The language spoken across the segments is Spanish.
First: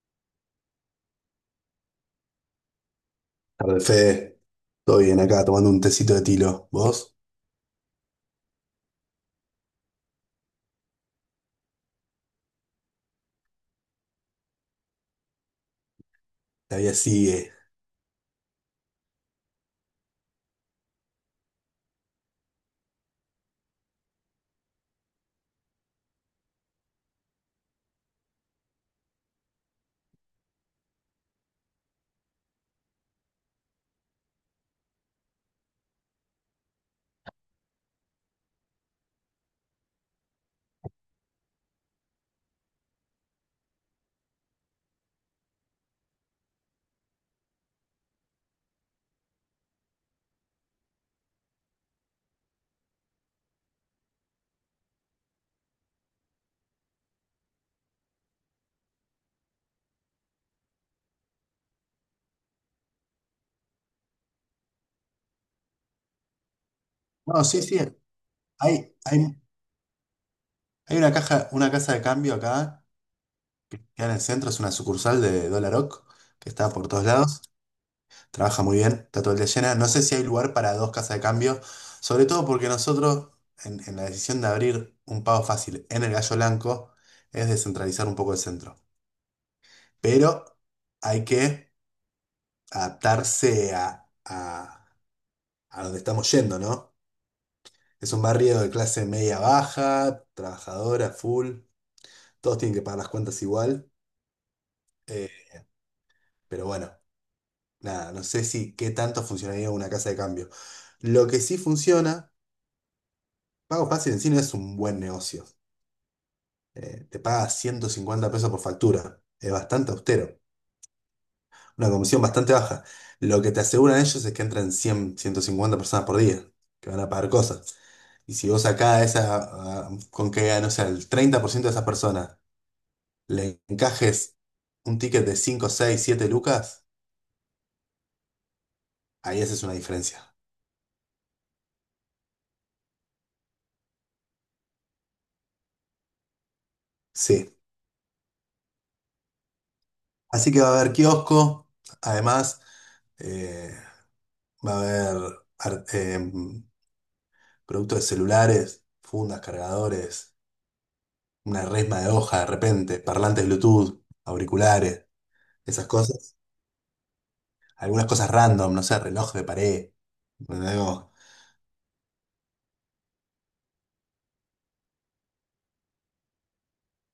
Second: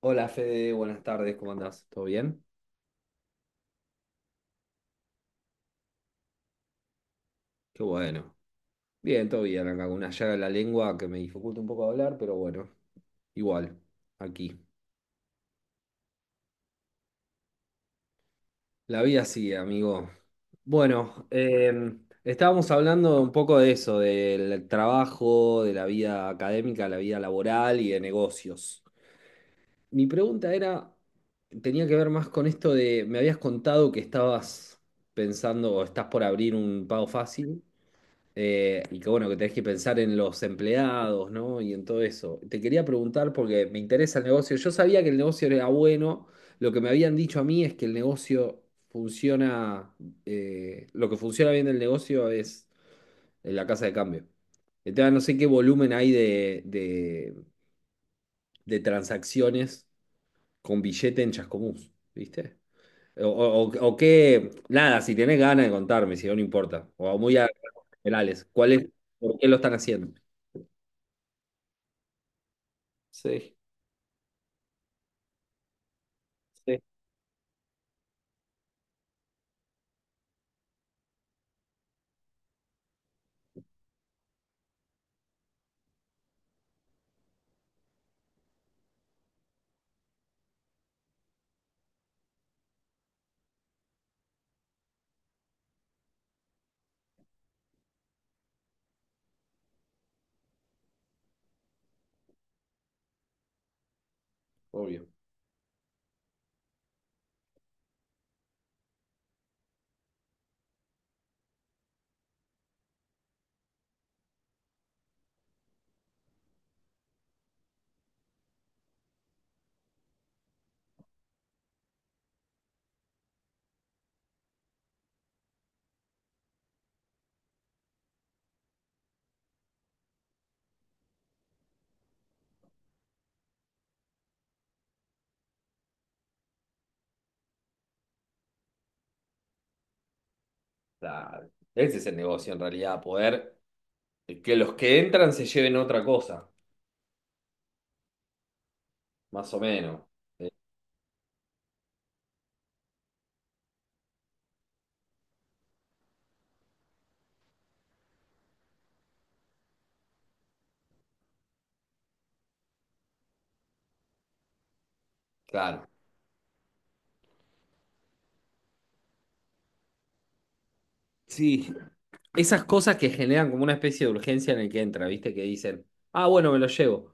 Hola Fede, buenas tardes, ¿cómo andás? ¿Todo bien? Tarde, Fede. Todo bien acá, tomando un tecito de tilo. ¿Vos? Qué bueno. Bien, todo bien, acá con una llaga en la lengua que me dificulta un poco hablar, pero bueno, igual, aquí. Todavía sigue. La vida sigue, amigo. Bueno, estábamos hablando un poco de eso, del trabajo, de la vida académica, la vida laboral y de negocios. Mi pregunta era, tenía que ver más con esto de, me habías contado que estabas pensando o estás por abrir un pago fácil. Y que bueno, que tenés que pensar en los empleados, ¿no? Y en todo eso. Te quería preguntar porque me interesa el negocio. Yo sabía que el negocio era bueno. Lo que me habían dicho a mí es que el negocio funciona, lo que funciona bien del negocio es en la casa de cambio. Entonces, no sé qué volumen hay de transacciones con billete en Chascomús, ¿viste? O qué, nada, si tenés ganas de contarme, si no, no importa. O muy No, a sí, sí. generales, ¿cuál es, Hay, por hay, qué lo están haciendo? hay una caja, una casa de cambio acá, Sí, que en el centro es una sucursal de Dollar Oak, que está sí, por todos lados. Trabaja muy bien, está todo el día llena. No sé si hay lugar para dos casas de cambio, sobre todo porque nosotros, en la decisión de abrir un pago fácil en el Gallo Blanco, es descentralizar un poco el centro. Pero hay que adaptarse a donde estamos yendo, ¿no? Es un barrio de clase media baja, trabajadora, full. Todos tienen que pagar las cuentas igual. obvio. eh, pero bueno, nada, no sé si qué tanto funcionaría una casa de cambio. Lo que sí funciona, Pago Fácil en sí no es un buen negocio. Te paga 150 pesos por factura. Es bastante austero. Una comisión bastante baja. Lo que te aseguran ellos es que entran 100, 150 personas por día, que van a pagar cosas. Y si vos sacás esa, con que, no sé, el 30% de esas personas le encajes un ticket de 5 6 7 lucas, ahí esa es una diferencia. Claro. Ese es el negocio en realidad, poder que los que entran se lleven otra cosa, Sí. más o menos. Eh, Así que va a haber kiosco, además eh, va a haber ar- em, productos de celulares, fundas, cargadores, una resma de hoja de repente, parlantes Bluetooth, auriculares, esas claro. cosas. Algunas cosas random, no sé, reloj de pared. Algo. Sí, esas cosas que generan como una especie de urgencia en el que entra, ¿viste? Que dicen, ah, bueno, me lo llevo.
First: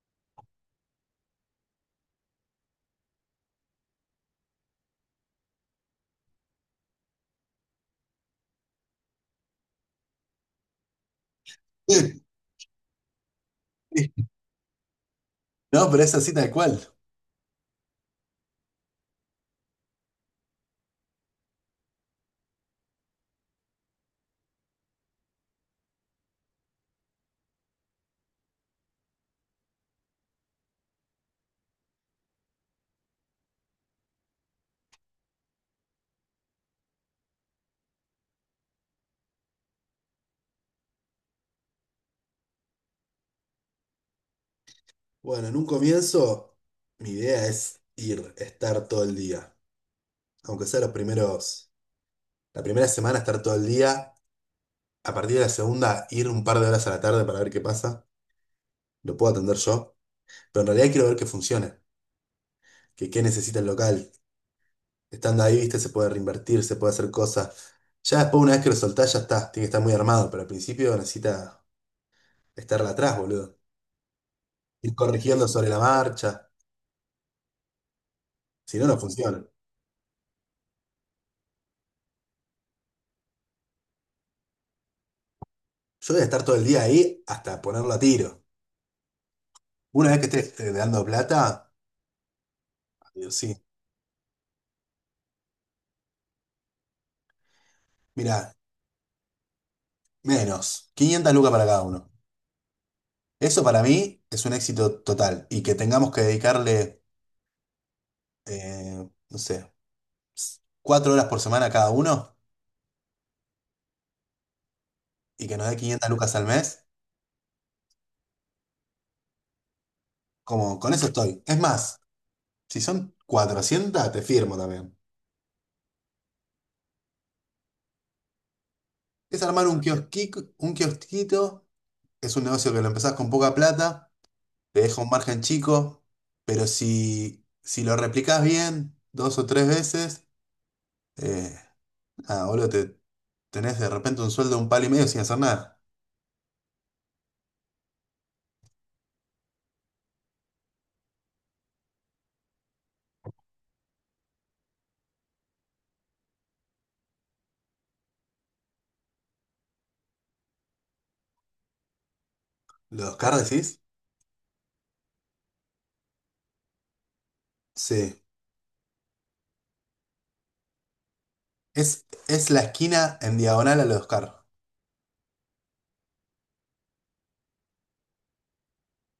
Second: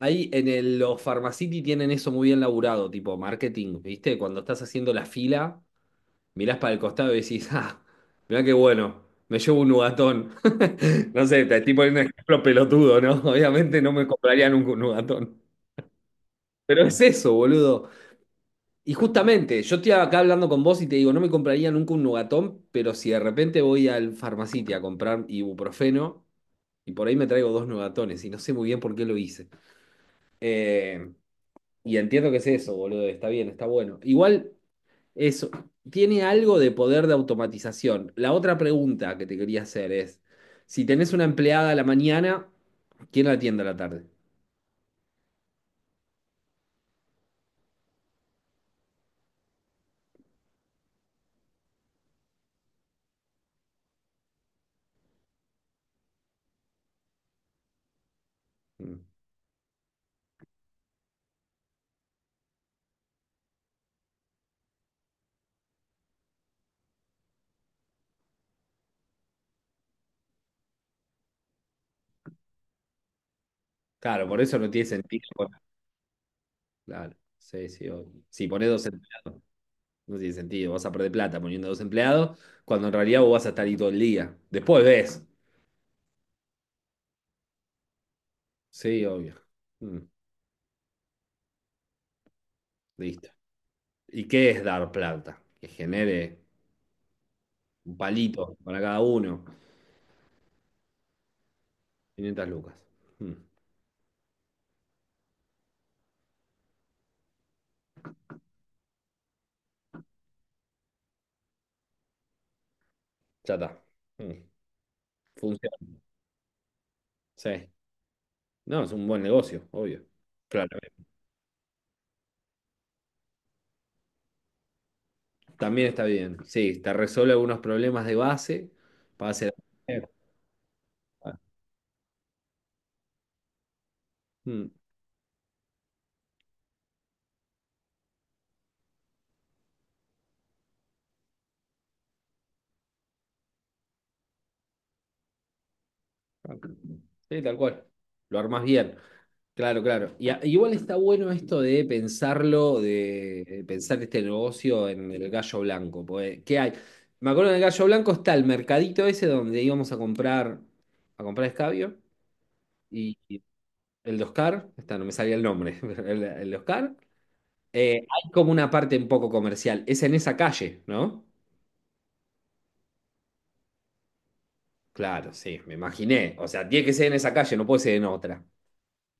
Ahí en los Pharmacity tienen eso muy bien laburado, tipo marketing, ¿viste? Cuando estás haciendo la fila. Mirás para el costado y decís, ah, mirá qué bueno, me llevo un nugatón. No sé, te estoy poniendo un ejemplo pelotudo, ¿no? Obviamente no me compraría nunca un nugatón. No, pero es así tal cual. Pero es eso, boludo. Y justamente, yo estoy acá hablando con vos y te digo, no me compraría nunca un nugatón, pero si de repente voy al farmacite a comprar ibuprofeno, y por ahí me traigo dos nugatones, y no sé muy bien por qué lo hice. Eh, y entiendo que es eso, boludo, está bien, está bueno. Igual. Eso, tiene algo de poder de automatización. La otra pregunta que te quería hacer es, si tenés una empleada a la mañana, ¿quién la atiende a la tarde? Bueno, en un comienzo, mi idea es ir, estar todo el día. Aunque sea los primeros, la primera semana estar todo el día, a partir de la segunda ir un par de horas a la tarde para ver qué pasa, Mm. lo puedo atender yo, pero en realidad quiero ver que funcione, que qué necesita el local, estando ahí, viste, se puede reinvertir, se puede hacer cosas, ya después una vez que lo soltás ya está, tiene que estar muy armado, pero al principio necesita estarla atrás, boludo, Claro, por eso no tiene ir sentido. corrigiendo Bueno, sobre la marcha, claro, sí, sí. Obvio. Si ponés si dos no, no empleados, funciona. no tiene sentido. Vas a perder plata poniendo dos empleados, cuando en realidad vos vas a estar ahí todo el día. Después ves. Yo voy a estar todo el día ahí hasta ponerlo a tiro. Sí, obvio. Mm, Una vez que esté dando plata, listo. digo, sí, ¿Y qué es dar plata? Que genere un mira, palito para cada uno. menos, 500 lucas para cada uno. 500 lucas. Mm, Eso para mí es un éxito total y que tengamos que dedicarle, no sé, cuatro horas por semana a cada uno ya está. Mm, y que nos dé funciona. 500 lucas al mes, Sí, no, es un buen negocio, obvio. Claro. como con eso estoy. Es más, si son 400, te firmo también. También está bien. Sí, te resuelve algunos problemas de base para Es hacer. armar un kiosquito, es un negocio que lo empezás con poca plata, Mm. te deja un margen chico, pero si lo replicás bien dos o tres veces, eh, nada, boludo, te tenés de repente un sueldo de un palo y medio sin hacer nada. Ok. Sí, tal cual. Lo armás bien. Claro, claro. Igual está bueno esto de pensarlo, de pensar este negocio en el gallo blanco. Porque, ¿qué hay? Me acuerdo en el gallo blanco está el mercadito ese donde íbamos a comprar escabio ¿Los y car y decís? el de Oscar, está, no me salía el nombre. El de Oscar. Sí, Hay como una parte un poco comercial. Es en esa calle, ¿no? Es la esquina en diagonal al Oscar. Claro, sí, me imaginé. O sea, tiene que ser en esa calle, no puede ser en otra.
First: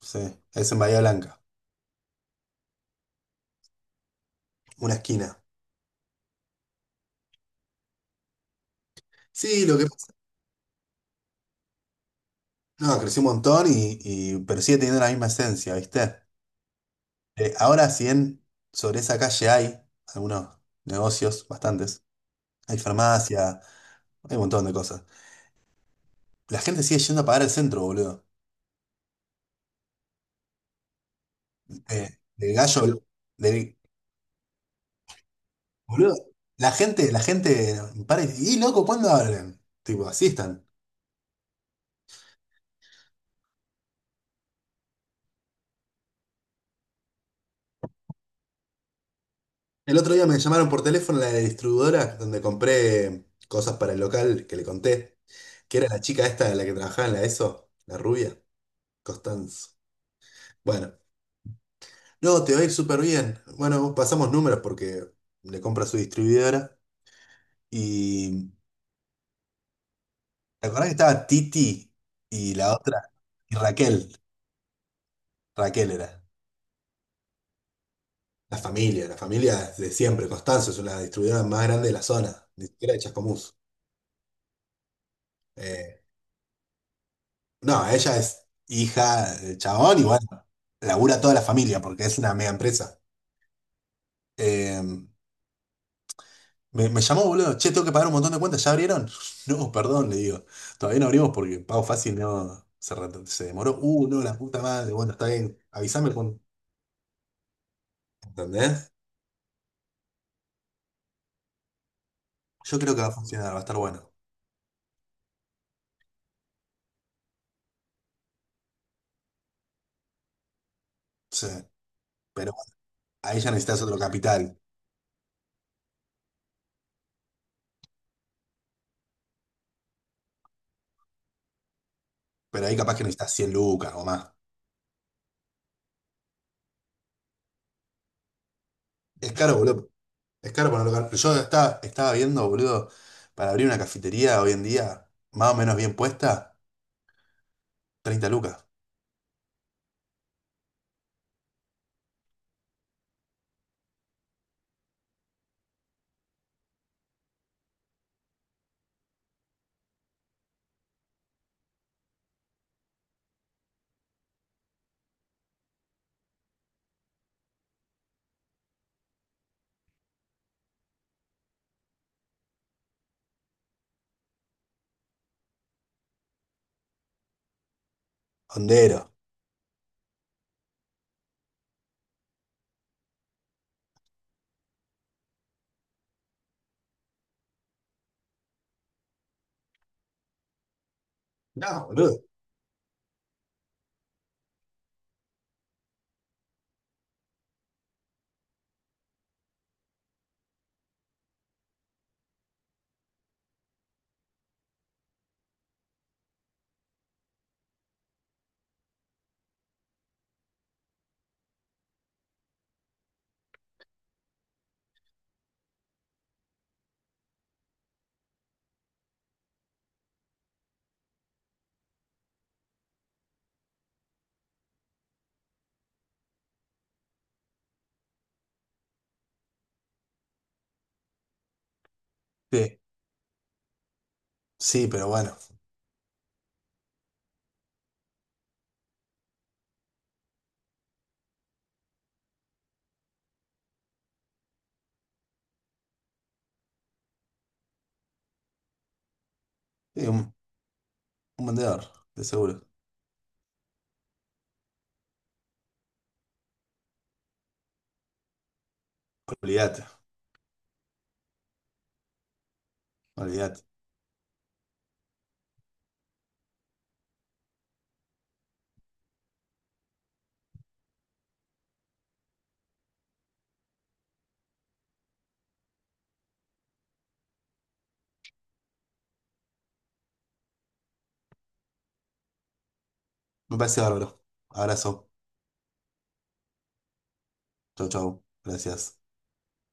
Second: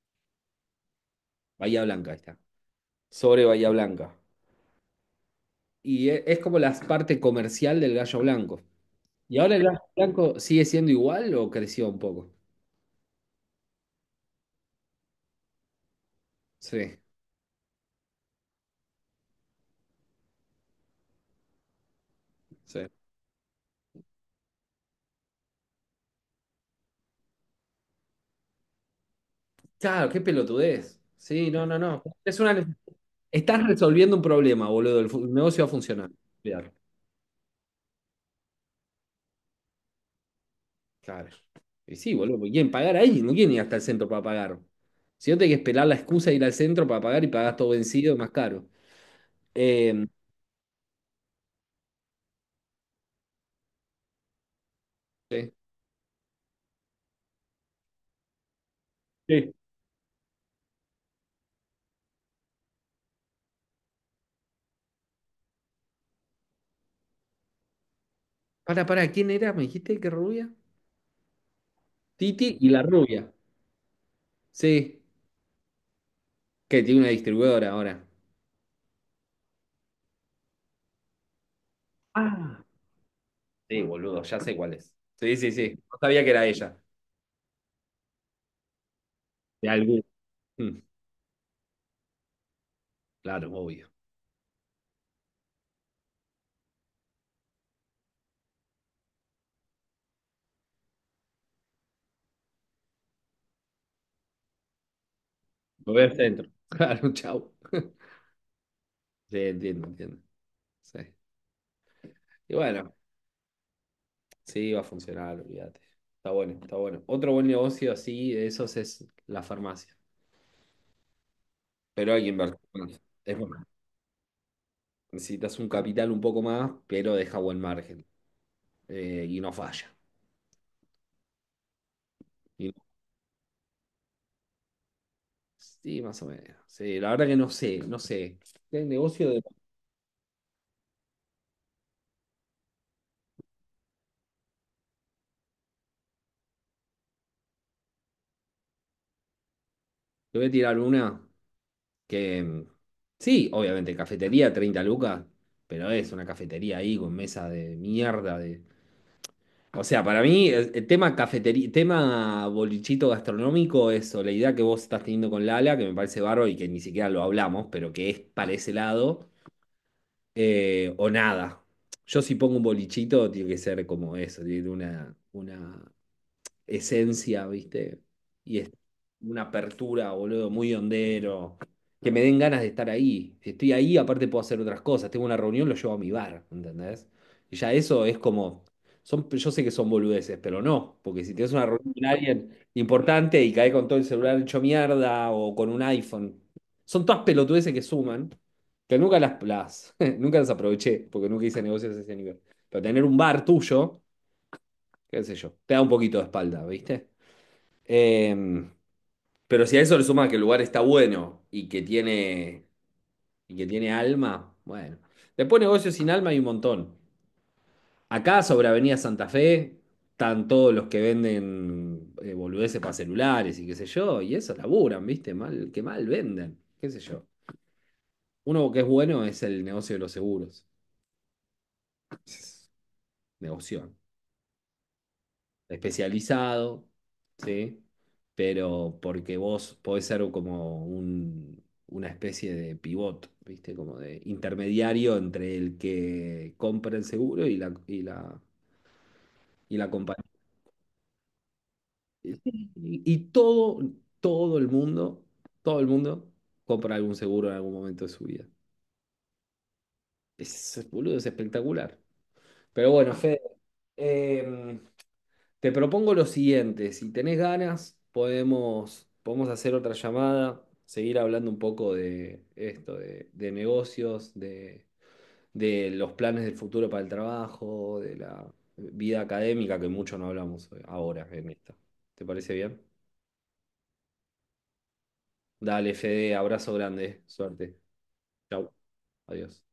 Sí, es en Bahía Blanca, Bahía Blanca, ahí está. Sobre Bahía Blanca. una esquina. Y es como la parte comercial del Gallo Blanco. ¿Y ahora el Sí, lo Gallo que pasa, Blanco sigue siendo igual o creció un poco? no, creció un montón pero sigue teniendo la misma esencia, ¿viste? Sí, Ahora, si bien sobre esa calle hay algunos negocios, bastantes, hay sí. farmacia, hay un montón de cosas. La gente sigue yendo a pagar el centro, boludo. Claro, qué pelotudez. Sí, no, no, no. Eh, Es Del una... gallo, Estás del, resolviendo un problema, boludo. El negocio va a funcionar. boludo. Olvidar. La gente para y, "Y, loco, ¿cuándo abren?". Tipo, así están. Claro. Y sí, boludo, porque quieren pagar ahí, no quieren ir hasta el centro para pagar. Si no tenés que esperar la excusa de ir al centro para pagar y pagás todo vencido, más caro. El Eh, otro día me llamaron por teléfono la distribuidora donde compré cosas para el local que le conté, sí. que era la chica esta, la que trabajaba en la ESO, la rubia, Sí. Costanzo. Bueno, no, te va a ir súper bien. Bueno, pasamos números porque le compro su distribuidora. Y Para, ¿quién era? ¿Me dijiste que rubia? ¿te acordás que estaba Titi y Titi y la la otra? rubia. Y Raquel, Sí, Raquel era. que tiene una distribuidora ahora. La familia de siempre. Costanzo es una distribuidora más grande de la zona, Ah, ni siquiera de Chascomús. sí, boludo, ya sé cuál es. Sí, sí, sí. No Eh, sabía que era ella. No, ella es hija del De chabón y algún. sí. Bueno, Mm, labura toda la familia porque es una mega empresa. claro, obvio. Eh, me llamó, boludo, che, tengo que pagar un montón de cuentas, ¿ya abrieron? No, perdón, le digo, todavía no abrimos porque pago fácil no se, re- se demoró. No, la puta madre, bueno, está bien, Lo voy avísame al cuando. centro. Claro, chau. ¿Entendés? Sí, entiendo, entiendo. Sí. Y Yo bueno, creo que va a funcionar, va a estar bueno. sí, va a funcionar, olvídate. Está bueno, está bueno. Otro buen negocio así de esos es la farmacia. Sí, Pero hay que pero invertir más. a Es ella bueno, necesitas otro capital, necesitas un capital un poco más, pero deja buen margen. Y no falla. Y pero no- ahí capaz que necesitas 100 lucas o más. sí, más o menos. Sí, la verdad que no sé, no sé. El negocio Es de... caro, boludo. Es caro para un local. Estaba viendo, boludo, para abrir una cafetería hoy en día, más o menos bien puesta, 30 lucas. Te voy a tirar una que... Mm, sí, obviamente, cafetería, 30 lucas, pero es una cafetería ahí con mesa de mierda, de. O sea, para mí, el tema cafetería, tema bolichito gastronómico, eso, la idea que vos estás teniendo con Lala, que me parece bárbaro y que ni siquiera lo hablamos, pero que es para ese lado, o nada. Yo si pongo un bolichito, tiene que ser como eso, tiene una esencia, ¿viste? Y es Hondero. una apertura, boludo, muy hondero. Que me den ganas de estar ahí. Si estoy ahí, aparte puedo hacer otras cosas. Tengo una reunión, lo llevo a mi bar, ¿entendés? Y ya eso es como. Son, yo sé que son boludeces, pero no. Porque si tienes una No, reunión con boludo. alguien importante y caes con todo el celular hecho mierda o con un iPhone. Son todas pelotudeces que suman. Que nunca nunca las aproveché, porque nunca hice negocios a ese nivel. Pero tener un bar tuyo, qué sé yo, te da un poquito de espalda, ¿viste? Em, pero si a eso le suma que el lugar está bueno y que tiene alma, bueno. Después negocios sin alma hay un montón. Acá sobre Avenida Santa Fe están todos los que venden boludeces para celulares y qué sé yo, y eso laburan, ¿viste? Mal, que mal venden, qué sé yo. Uno que es bueno es el negocio de los seguros. Sí. Negocio. Sí, pero bueno. Especializado, ¿sí? Pero porque vos podés ser como una especie de pivot, ¿viste? Como de intermediario entre el que compra el seguro y la Sí, compañía. Un vendedor, de Sí, seguro. Y todo el mundo, todo el mundo compra algún seguro en algún momento de su vida. Olvídate, Es, boludo, es espectacular. Pero bueno, Fede, olvídate. em, te propongo lo siguiente, si tenés ganas, podemos hacer otra llamada, seguir hablando un poco de esto, de negocios, de los planes del futuro para el trabajo, de la vida académica, que mucho no hablamos ahora en esta. ¿Te parece bien? Me parece bárbaro. Abrazo. Dale, Fede, abrazo grande, suerte. Chau, chau. Chau, Gracias. adiós.